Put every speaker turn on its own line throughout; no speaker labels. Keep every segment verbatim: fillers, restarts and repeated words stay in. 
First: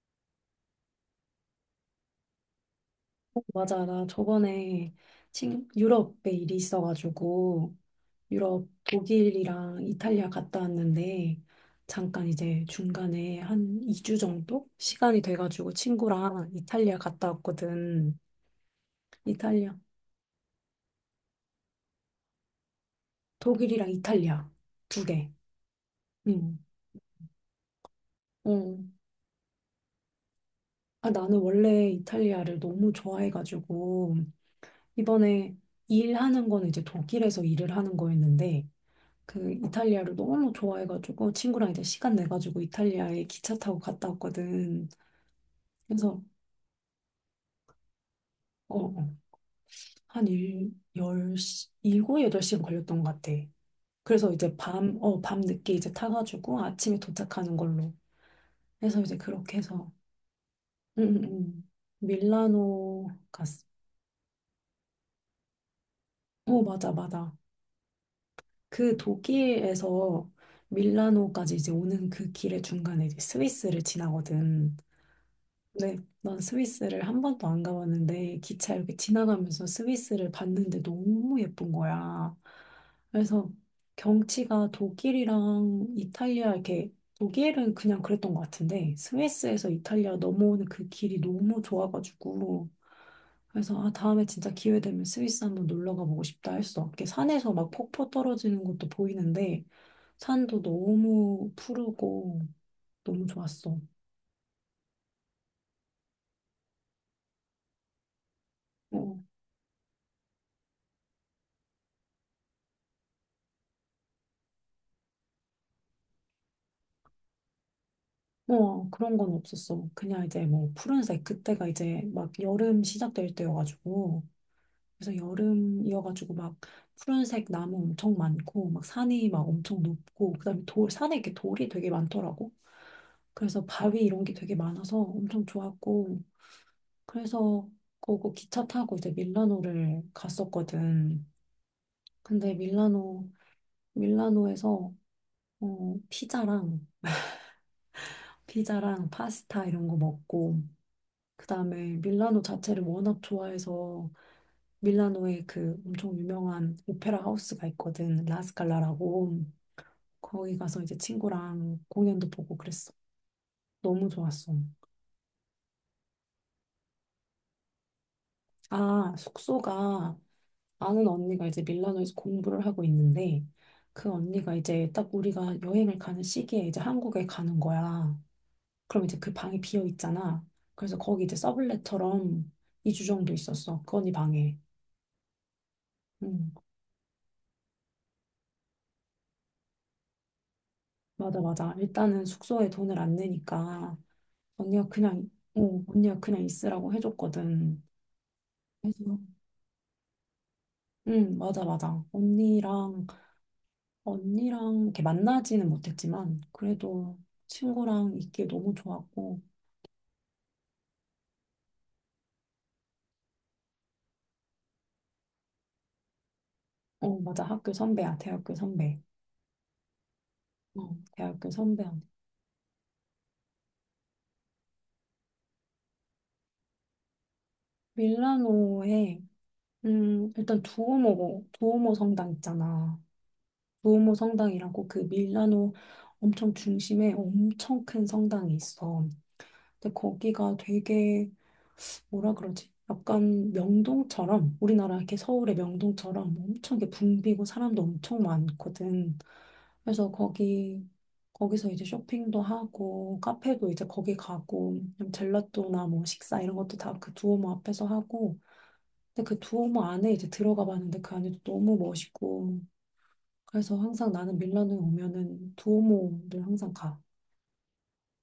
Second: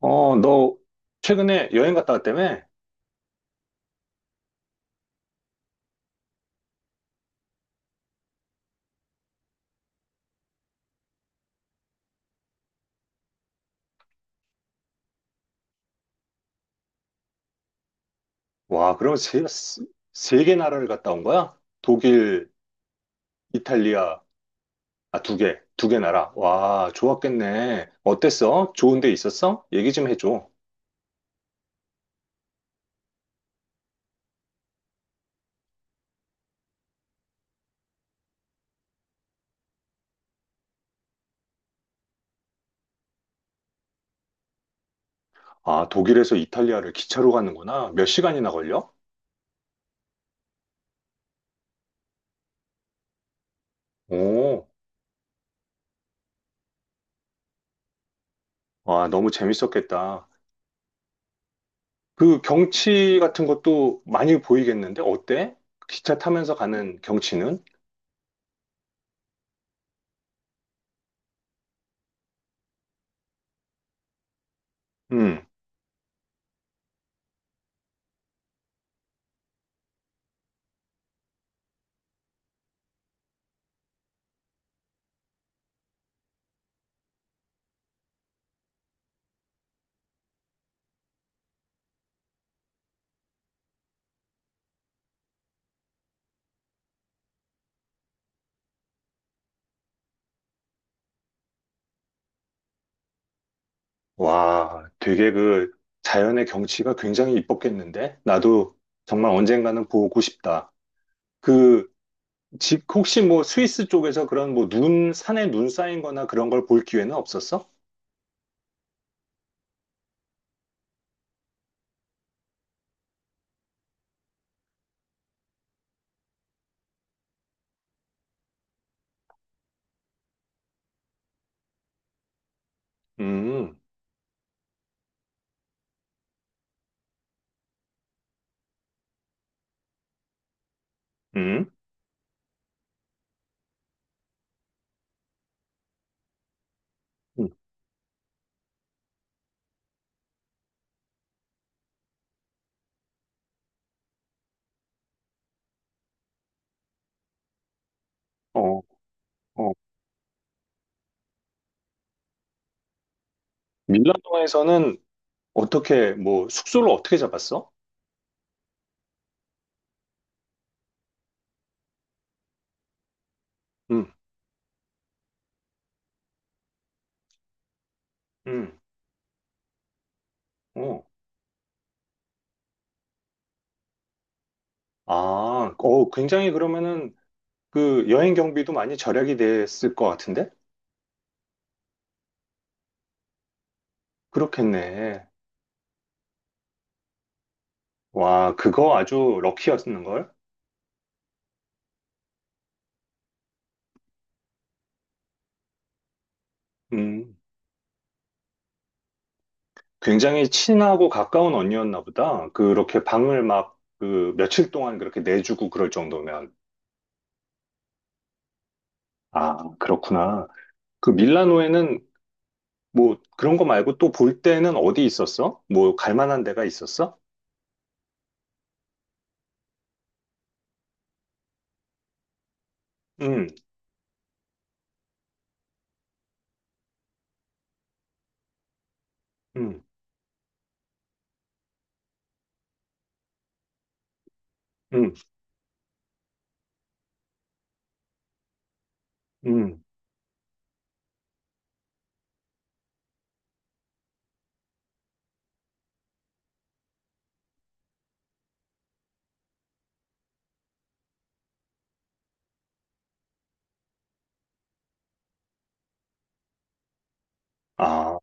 어, 너 최근에 여행 갔다 왔다며?
맞아. 나 저번에 친, 유럽에 일이 있어가지고 유럽 독일이랑 이탈리아 갔다 왔는데 잠깐 이제 중간에 한 이 주 정도 시간이 돼가지고 친구랑 이탈리아 갔다 왔거든.
와, 그럼 세,
이탈리아,
세 개 나라를 갔다 온 거야? 독일,
독일이랑
이탈리아,
이탈리아 두
아,
개.
두 개, 두개 나라.
응.
와, 좋았겠네. 어땠어?
어.
좋은 데 있었어? 얘기 좀 해줘.
아, 나는 원래 이탈리아를 너무 좋아해가지고 이번에 일하는 거는 이제 독일에서 일을 하는 거였는데 그 이탈리아를 너무 좋아해가지고 친구랑 이제 시간 내가지고 이탈리아에 기차 타고 갔다 왔거든.
아,
그래서
독일에서 이탈리아를 기차로 가는구나. 몇 시간이나
어,
걸려?
어, 한 일, 열 시, 일곱, 여덟 시간 걸렸던 것 같아. 그래서 이제
오,
밤, 어, 밤 늦게 이제 타가지고 아침에 도착하는 걸로 해서
와,
이제
너무
그렇게 해서
재밌었겠다.
응, 응, 응.
그
밀라노
경치 같은
갔어.
것도 많이 보이겠는데? 어때? 기차 타면서
어, 맞아,
가는
맞아.
경치는?
그 독일에서 밀라노까지 이제 오는 그 길의 중간에 이제 스위스를 지나거든.
음.
네, 난 스위스를 한 번도 안 가봤는데 기차 이렇게 지나가면서 스위스를 봤는데 너무 예쁜 거야. 그래서 경치가 독일이랑 이탈리아 이렇게 독일은 그냥 그랬던 것 같은데 스위스에서 이탈리아 넘어오는 그 길이 너무 좋아가지고 그래서 아 다음에 진짜 기회 되면 스위스 한번 놀러 가보고 싶다 했어. 이렇게 산에서 막 폭포 떨어지는 것도 보이는데 산도 너무 푸르고 너무 좋았어.
와, 되게 그 자연의 경치가 굉장히 이뻤겠는데? 나도
어.
정말 언젠가는 보고 싶다. 그, 집, 혹시 뭐 스위스 쪽에서 그런 뭐 눈, 산에 눈 쌓인 거나 그런 걸 볼 기회는 없었어?
뭐 그런 건 없었어. 그냥 이제 뭐 푸른색 그때가 이제 막 여름 시작될 때여가지고 그래서 여름이어가지고 막 푸른색 나무 엄청 많고 막 산이 막 엄청 높고 그다음에 돌 산에 이렇게 돌이 되게 많더라고. 그래서
음,
바위 이런 게 되게 많아서 엄청 좋았고 그래서 거기 기차 타고 이제 밀라노를 갔었거든.
음,
근데 밀라노 밀라노에서 어 피자랑
음.
피자랑 파스타 이런 거 먹고 그다음에 밀라노 자체를 워낙 좋아해서 밀라노에 그 엄청 유명한 오페라 하우스가 있거든.
어,
라스칼라라고.
어.
거기 가서 이제 친구랑 공연도 보고 그랬어. 너무 좋았어.
밀라노에서는 어떻게, 뭐 숙소를 어떻게 잡았어?
아, 숙소가 아는 언니가 이제 밀라노에서 공부를 하고 있는데
음,
그 언니가 이제 딱 우리가 여행을 가는 시기에 이제 한국에 가는 거야.
음,
그럼 이제 그 방이 비어 있잖아. 그래서
어.
거기 이제 서블렛처럼 이 주 정도 있었어. 그 언니 방에.
아, 어,
음.
굉장히 그러면은 그 여행 경비도 많이 절약이 됐을 것 같은데?
맞아, 맞아. 일단은 숙소에 돈을 안 내니까 언니가
그렇겠네.
그냥, 어, 언니가 그냥 있으라고 해줬거든.
와, 그거
그래서,
아주 럭키였는걸?
응, 맞아, 맞아. 언니랑, 언니랑 이렇게 만나지는 못했지만, 그래도
음,
친구랑 있기에 너무 좋았고,
굉장히 친하고 가까운 언니였나 보다. 그렇게 방을 막 그 며칠 동안 그렇게 내주고 그럴 정도면.
어, 맞아. 학교 선배야, 대학교 선배.
아, 그렇구나.
어,
그
대학교 선배야.
밀라노에는 뭐 그런 거 말고 또 볼 때는 어디 있었어? 뭐 갈 만한 데가 있었어?
밀라노에, 음, 일단 두오모, 두오모 성당 있잖아.
음,
두오모 성당이라고 그 밀라노 엄청 중심에 엄청 큰 성당이 있어.
음,
근데 거기가 되게 뭐라 그러지? 약간 명동처럼 우리나라
음,
이렇게 서울의 명동처럼 엄청 이렇게 붐비고 사람도 엄청 많거든.
음.
그래서 거기 거기서 이제 쇼핑도 하고 카페도 이제 거기 가고 그냥 젤라또나 뭐 식사 이런 것도 다 그 두오모 앞에서 하고 근데 그 두오모 안에 이제 들어가 봤는데 그 안에도 너무 멋있고 그래서 항상 나는 밀라노에 오면은 두오모를 항상 가.
아,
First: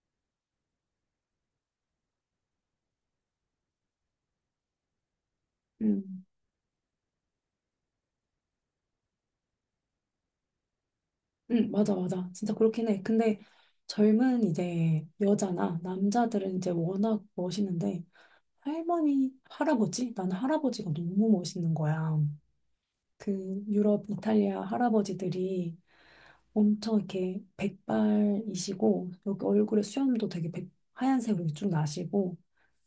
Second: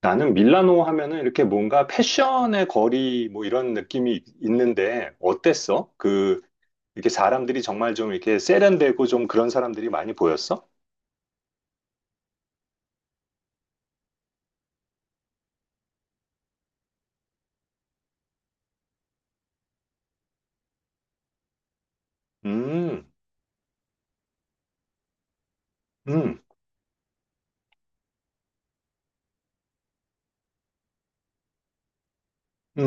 나는 밀라노 하면은 이렇게 뭔가 패션의 거리 뭐 이런 느낌이 있는데 어땠어?
응.
그 이렇게 사람들이 정말 좀 이렇게 세련되고 좀 그런 사람들이 많이 보였어?
응, 맞아, 맞아. 진짜 그렇긴 해. 근데 젊은 이제 여자나 남자들은 이제 워낙 멋있는데 할머니, 할아버지? 나는 할아버지가 너무 멋있는 거야.
음,
그 유럽, 이탈리아 할아버지들이
음.
엄청 이렇게 백발이시고 여기 얼굴에 수염도 되게 백- 하얀색으로 쭉 나시고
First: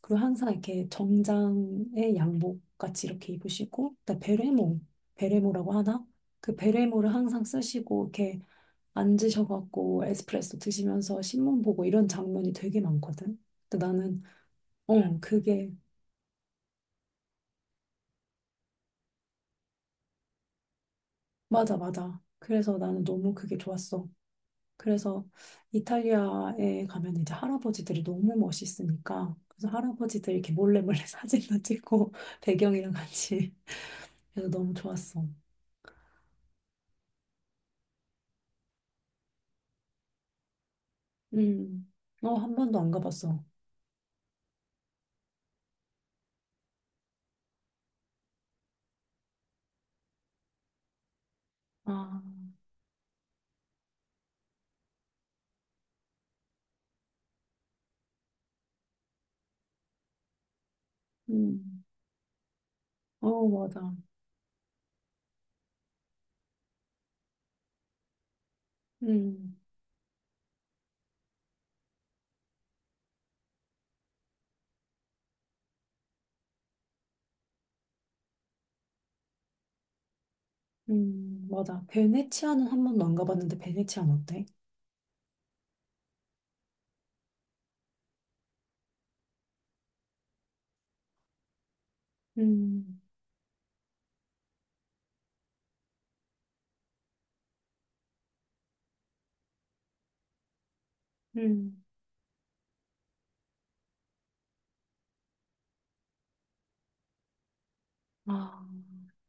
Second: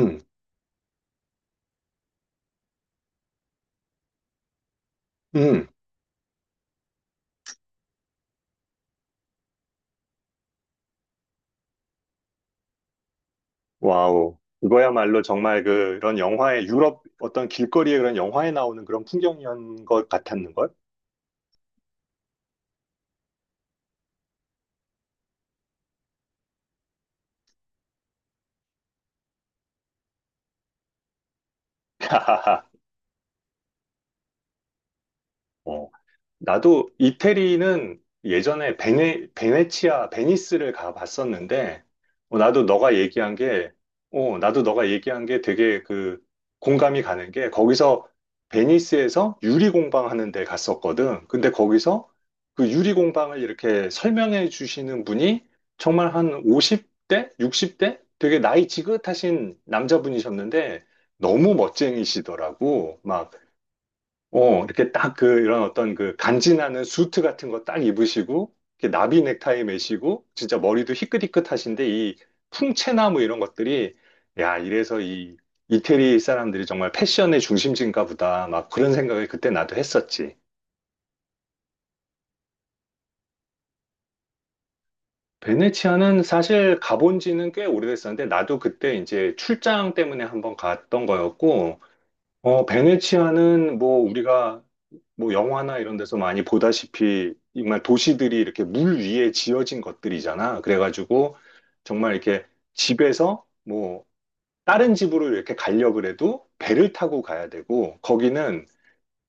그리고 항상 이렇게 정장에 양복 같이 이렇게 입으시고 그다음 베레모,
음,
베레모라고 하나? 그 베레모를 항상 쓰시고 이렇게 앉으셔갖고 에스프레소 드시면서 신문 보고 이런 장면이 되게 많거든. 근데 나는
와우.
어
이거야말로 정말
그게
그- 그런 영화에, 유럽 어떤 길거리에 그런 영화에 나오는 그런 풍경이었던 것 같았는걸?
맞아 맞아. 그래서 나는 너무 그게 좋았어. 그래서 이탈리아에 가면 이제 할아버지들이 너무 멋있으니까 그래서 할아버지들 이렇게 몰래 몰래 사진도 찍고 배경이랑 같이 그래서 너무 좋았어.
어, 나도 이태리는 예전에 베네, 베네치아, 베니스를 가봤었는데,
음. 어,
어,
한
나도
번도 안
너가 얘기한
가봤어.
게, 어, 나도 너가 얘기한 게 되게 그 공감이 가는 게, 거기서 베니스에서 유리공방 하는 데 갔었거든. 근데 거기서
아,
그 유리공방을 이렇게 설명해 주시는 분이 정말 한 오십 대? 육십 대? 되게 나이 지긋하신 남자분이셨는데, 너무
음.
멋쟁이시더라고. 막
어, 맞아.
어, 이렇게 딱 그, 이런 어떤 그 간지나는 수트 같은 거 딱 입으시고, 이렇게 나비
음.
넥타이 매시고, 진짜 머리도 희끗희끗하신데, 이 풍채나무 이런 것들이, 야, 이래서 이 이태리 사람들이 정말 패션의 중심지인가 보다. 막 그런 생각을 그때 나도 했었지.
음, 맞아. 베네치아는 한 번도 안 가봤는데 베네치아는 어때?
베네치아는 사실 가본 지는 꽤 오래됐었는데, 나도 그때 이제 출장 때문에 한번 갔던 거였고, 어,
음,
베네치아는 뭐 우리가 뭐 영화나 이런 데서 많이 보다시피 정말 도시들이 이렇게 물 위에 지어진 것들이잖아. 그래가지고
음,
정말 이렇게 집에서 뭐 다른 집으로 이렇게 가려고 그래도 배를 타고 가야 되고 거기는
아,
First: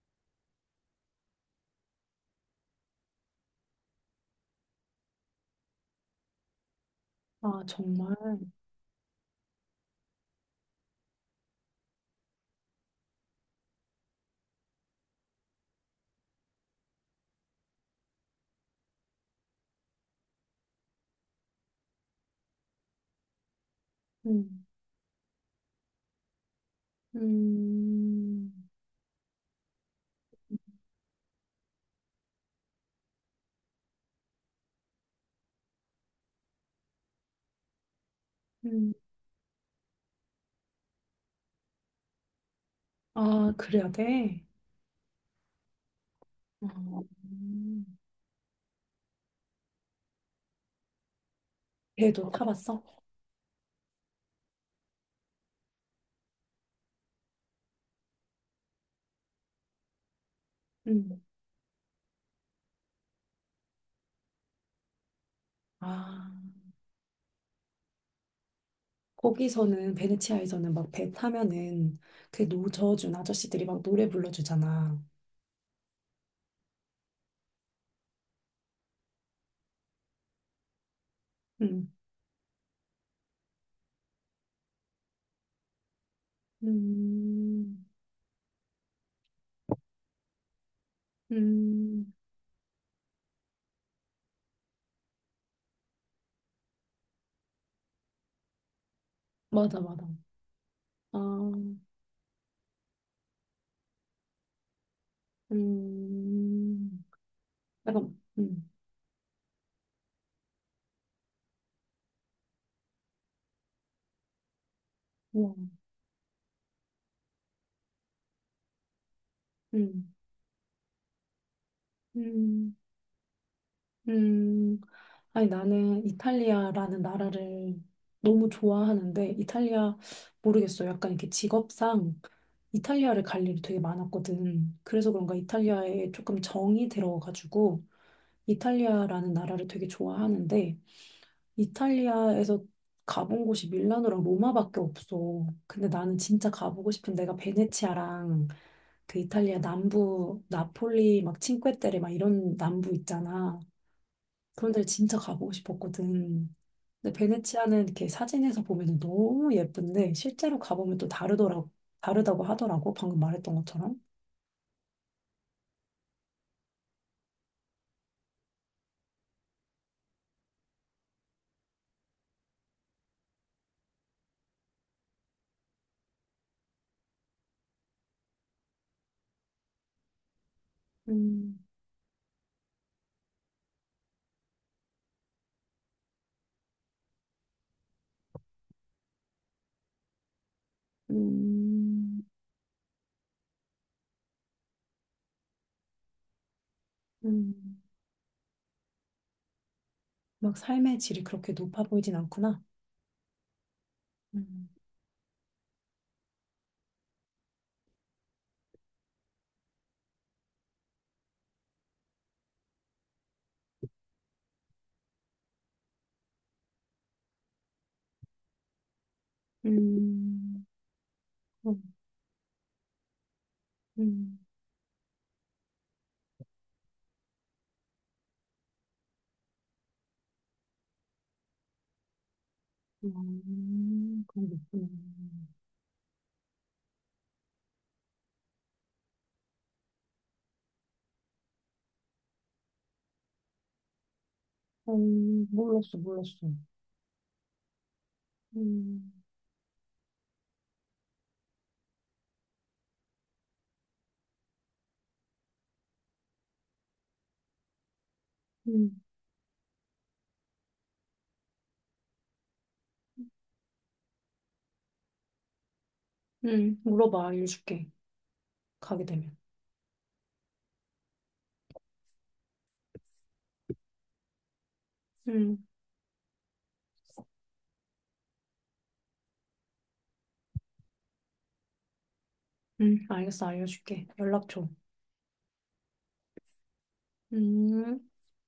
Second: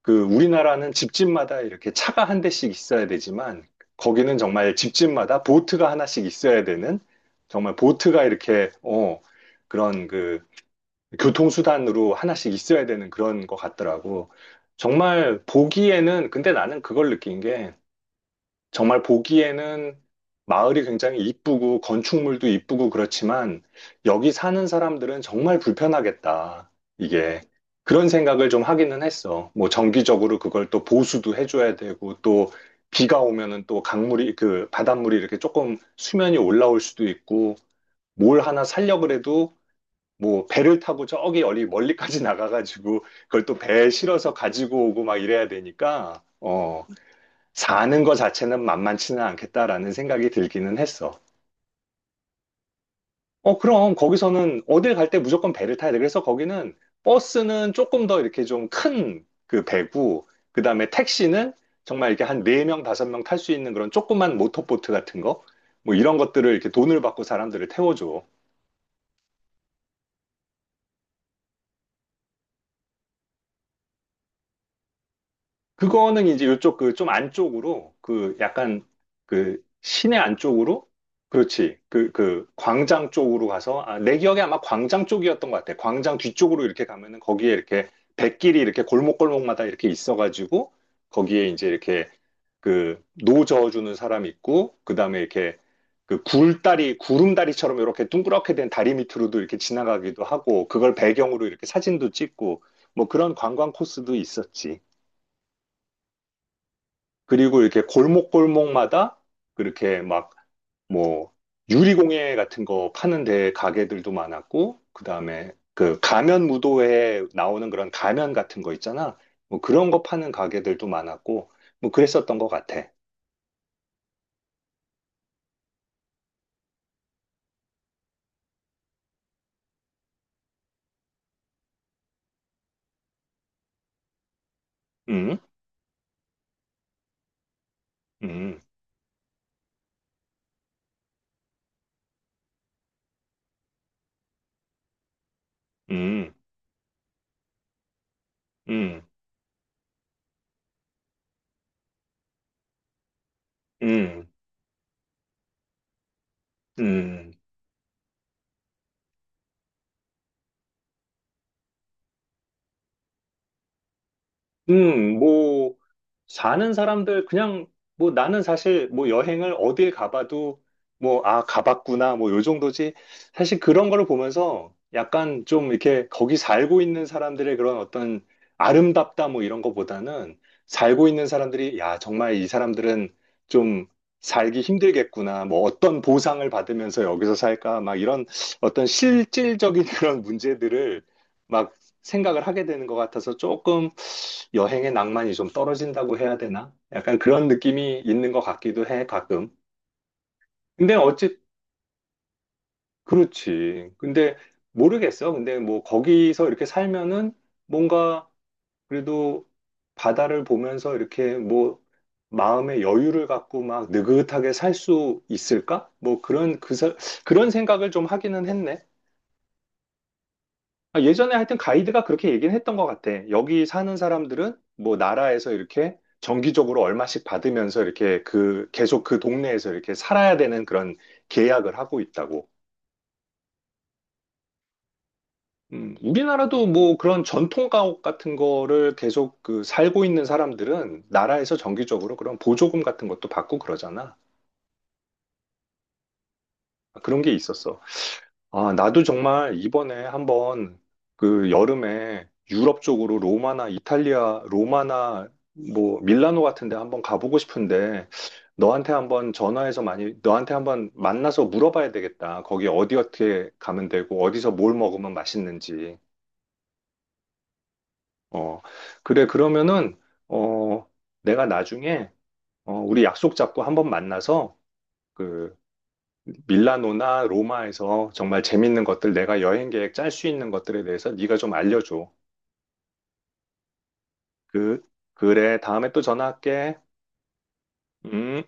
그 우리나라는 집집마다 이렇게 차가 한 대씩 있어야 되지만 거기는 정말 집집마다 보트가 하나씩 있어야 되는
아,
정말
정말.
보트가 이렇게 어 그런 그 교통수단으로 하나씩 있어야 되는 그런 것 같더라고. 정말 보기에는, 근데 나는 그걸 느낀 게, 정말 보기에는 마을이 굉장히 이쁘고, 건축물도 이쁘고 그렇지만, 여기 사는
음,
사람들은 정말 불편하겠다. 이게. 그런 생각을
음,
좀 하기는 했어. 뭐, 정기적으로 그걸 또 보수도 해줘야 되고, 또, 비가 오면은 또 강물이, 그, 바닷물이 이렇게 조금 수면이 올라올 수도 있고, 뭘 하나
음,
살려 그래도 뭐 배를 타고 저기 리 멀리까지 나가가지고 그걸
아,
또 배에
그래야
실어서
돼.
가지고 오고 막 이래야 되니까
어,
어
음.
사는 거 자체는 만만치는 않겠다라는 생각이 들기는 했어.
배도 타봤어?
어 그럼 거기서는 어딜 갈 때 무조건 배를 타야 돼. 그래서 거기는 버스는 조금 더 이렇게 좀 큰 그 배고 그다음에
음,
택시는 정말 이렇게 한 네명 다섯 명 탈 수 있는 그런 조그만 모터보트 같은 거 뭐 이런
아,
것들을 이렇게 돈을 받고 사람들을 태워줘.
거기서는, 베네치아에서는 막 배 타면은 그 노저준 아저씨들이 막 노래 불러주잖아.
그거는 이제 요쪽 그 좀 안쪽으로 그 약간 그 시내 안쪽으로 그렇지
음,
그 그 광장 쪽으로 가서 아, 내 기억에 아마 광장 쪽이었던 것 같아. 광장 뒤쪽으로 이렇게 가면은 거기에
음,
이렇게 백길이 이렇게 골목골목마다 이렇게 있어가지고 거기에 이제 이렇게
음,
그 노 저어주는 사람 있고 그 다음에 이렇게 그 굴다리 구름다리처럼 이렇게 둥그렇게 된 다리 밑으로도 이렇게
맞아, 맞아.
지나가기도 하고 그걸
아,
배경으로 이렇게 사진도 찍고 뭐 그런 관광 코스도 있었지.
음,
그리고 이렇게
약간, 음,
골목골목마다 그렇게 막 뭐 유리공예 같은 거 파는 데 가게들도 많았고 그다음에
우와,
그 가면 무도회에 나오는 그런 가면 같은 거 있잖아. 뭐 그런 거
음,
파는 가게들도 많았고 뭐 그랬었던 것
음,
같아.
음. 아니, 나는 이탈리아라는 나라를 너무 좋아하는데, 이탈리아, 모르겠어. 약간 이렇게 직업상 이탈리아를 갈 일이 되게 많았거든. 그래서 그런가
음,
이탈리아에 조금 정이 들어가지고,
음,
이탈리아라는 나라를 되게 좋아하는데, 이탈리아에서 가본 곳이 밀라노랑 로마밖에 없어. 근데 나는
음,
진짜 가보고 싶은 데가 베네치아랑
음,
그 이탈리아 남부 나폴리 막 칭que 테레 막 이런 남부 있잖아.
음,
그런 데를 진짜 가보고 싶었거든. 근데
음.
베네치아는 이렇게 사진에서 보면 너무 예쁜데 실제로 가보면 또 다르더라고, 다르다고 하더라고. 방금 말했던 것처럼.
음, 뭐, 사는 사람들, 그냥, 뭐, 나는 사실, 뭐, 여행을 어딜 가봐도, 뭐, 아, 가봤구나, 뭐, 요 정도지. 사실 그런 거를 보면서 약간 좀 이렇게 거기 살고 있는 사람들의 그런 어떤 아름답다, 뭐, 이런 거보다는 살고 있는
음,
사람들이, 야, 정말 이 사람들은 좀 살기 힘들겠구나, 뭐, 어떤 보상을 받으면서 여기서 살까, 막 이런 어떤 실질적인 그런 문제들을 막
음,
생각을 하게 되는 것 같아서 조금 여행의 낭만이 좀 떨어진다고 해야 되나? 약간 그런
음,
느낌이 있는 것 같기도 해, 가끔.
막
근데
삶의 질이
어찌,
그렇게 높아 보이진 않구나.
그렇지. 근데
음,
모르겠어. 근데 뭐 거기서 이렇게 살면은 뭔가 그래도 바다를 보면서 이렇게 뭐 마음의 여유를 갖고 막 느긋하게 살 수 있을까? 뭐 그런, 그, 사- 그런 생각을 좀 하기는 했네.
음,
아, 예전에 하여튼
음,
가이드가 그렇게 얘기는 했던 것 같아. 여기 사는
음,
사람들은 뭐 나라에서 이렇게 정기적으로 얼마씩 받으면서 이렇게 그 계속 그 동네에서 이렇게 살아야 되는 그런 계약을 하고 있다고.
음, 그런 게 있구나.
음, 우리나라도 뭐 그런 전통 가옥 같은 거를 계속 그 살고 있는 사람들은 나라에서 정기적으로 그런 보조금 같은 것도 받고 그러잖아.
어, 몰랐어, 몰랐어.
그런 게 있었어. 아, 나도
음,
정말 이번에 한번 그 여름에 유럽 쪽으로 로마나 이탈리아, 로마나 뭐 밀라노 같은 데 한번 가보고 싶은데 너한테
음,
한번 전화해서 많이 너한테 한번 만나서 물어봐야 되겠다. 거기 어디 어떻게 가면 되고 어디서 뭘 먹으면 맛있는지.
음, 물어봐, 알려줄게.
어.
가게
그래
되면.
그러면은 어 내가 나중에 어 우리 약속 잡고 한번 만나서 그
음,
밀라노나 로마에서 정말 재밌는 것들, 내가 여행 계획 짤 수 있는 것들에 대해서 네가 좀 알려줘.
음, 알겠어, 알려줄게. 연락 줘.
그, 그래, 다음에 또 전화할게.
음.
음.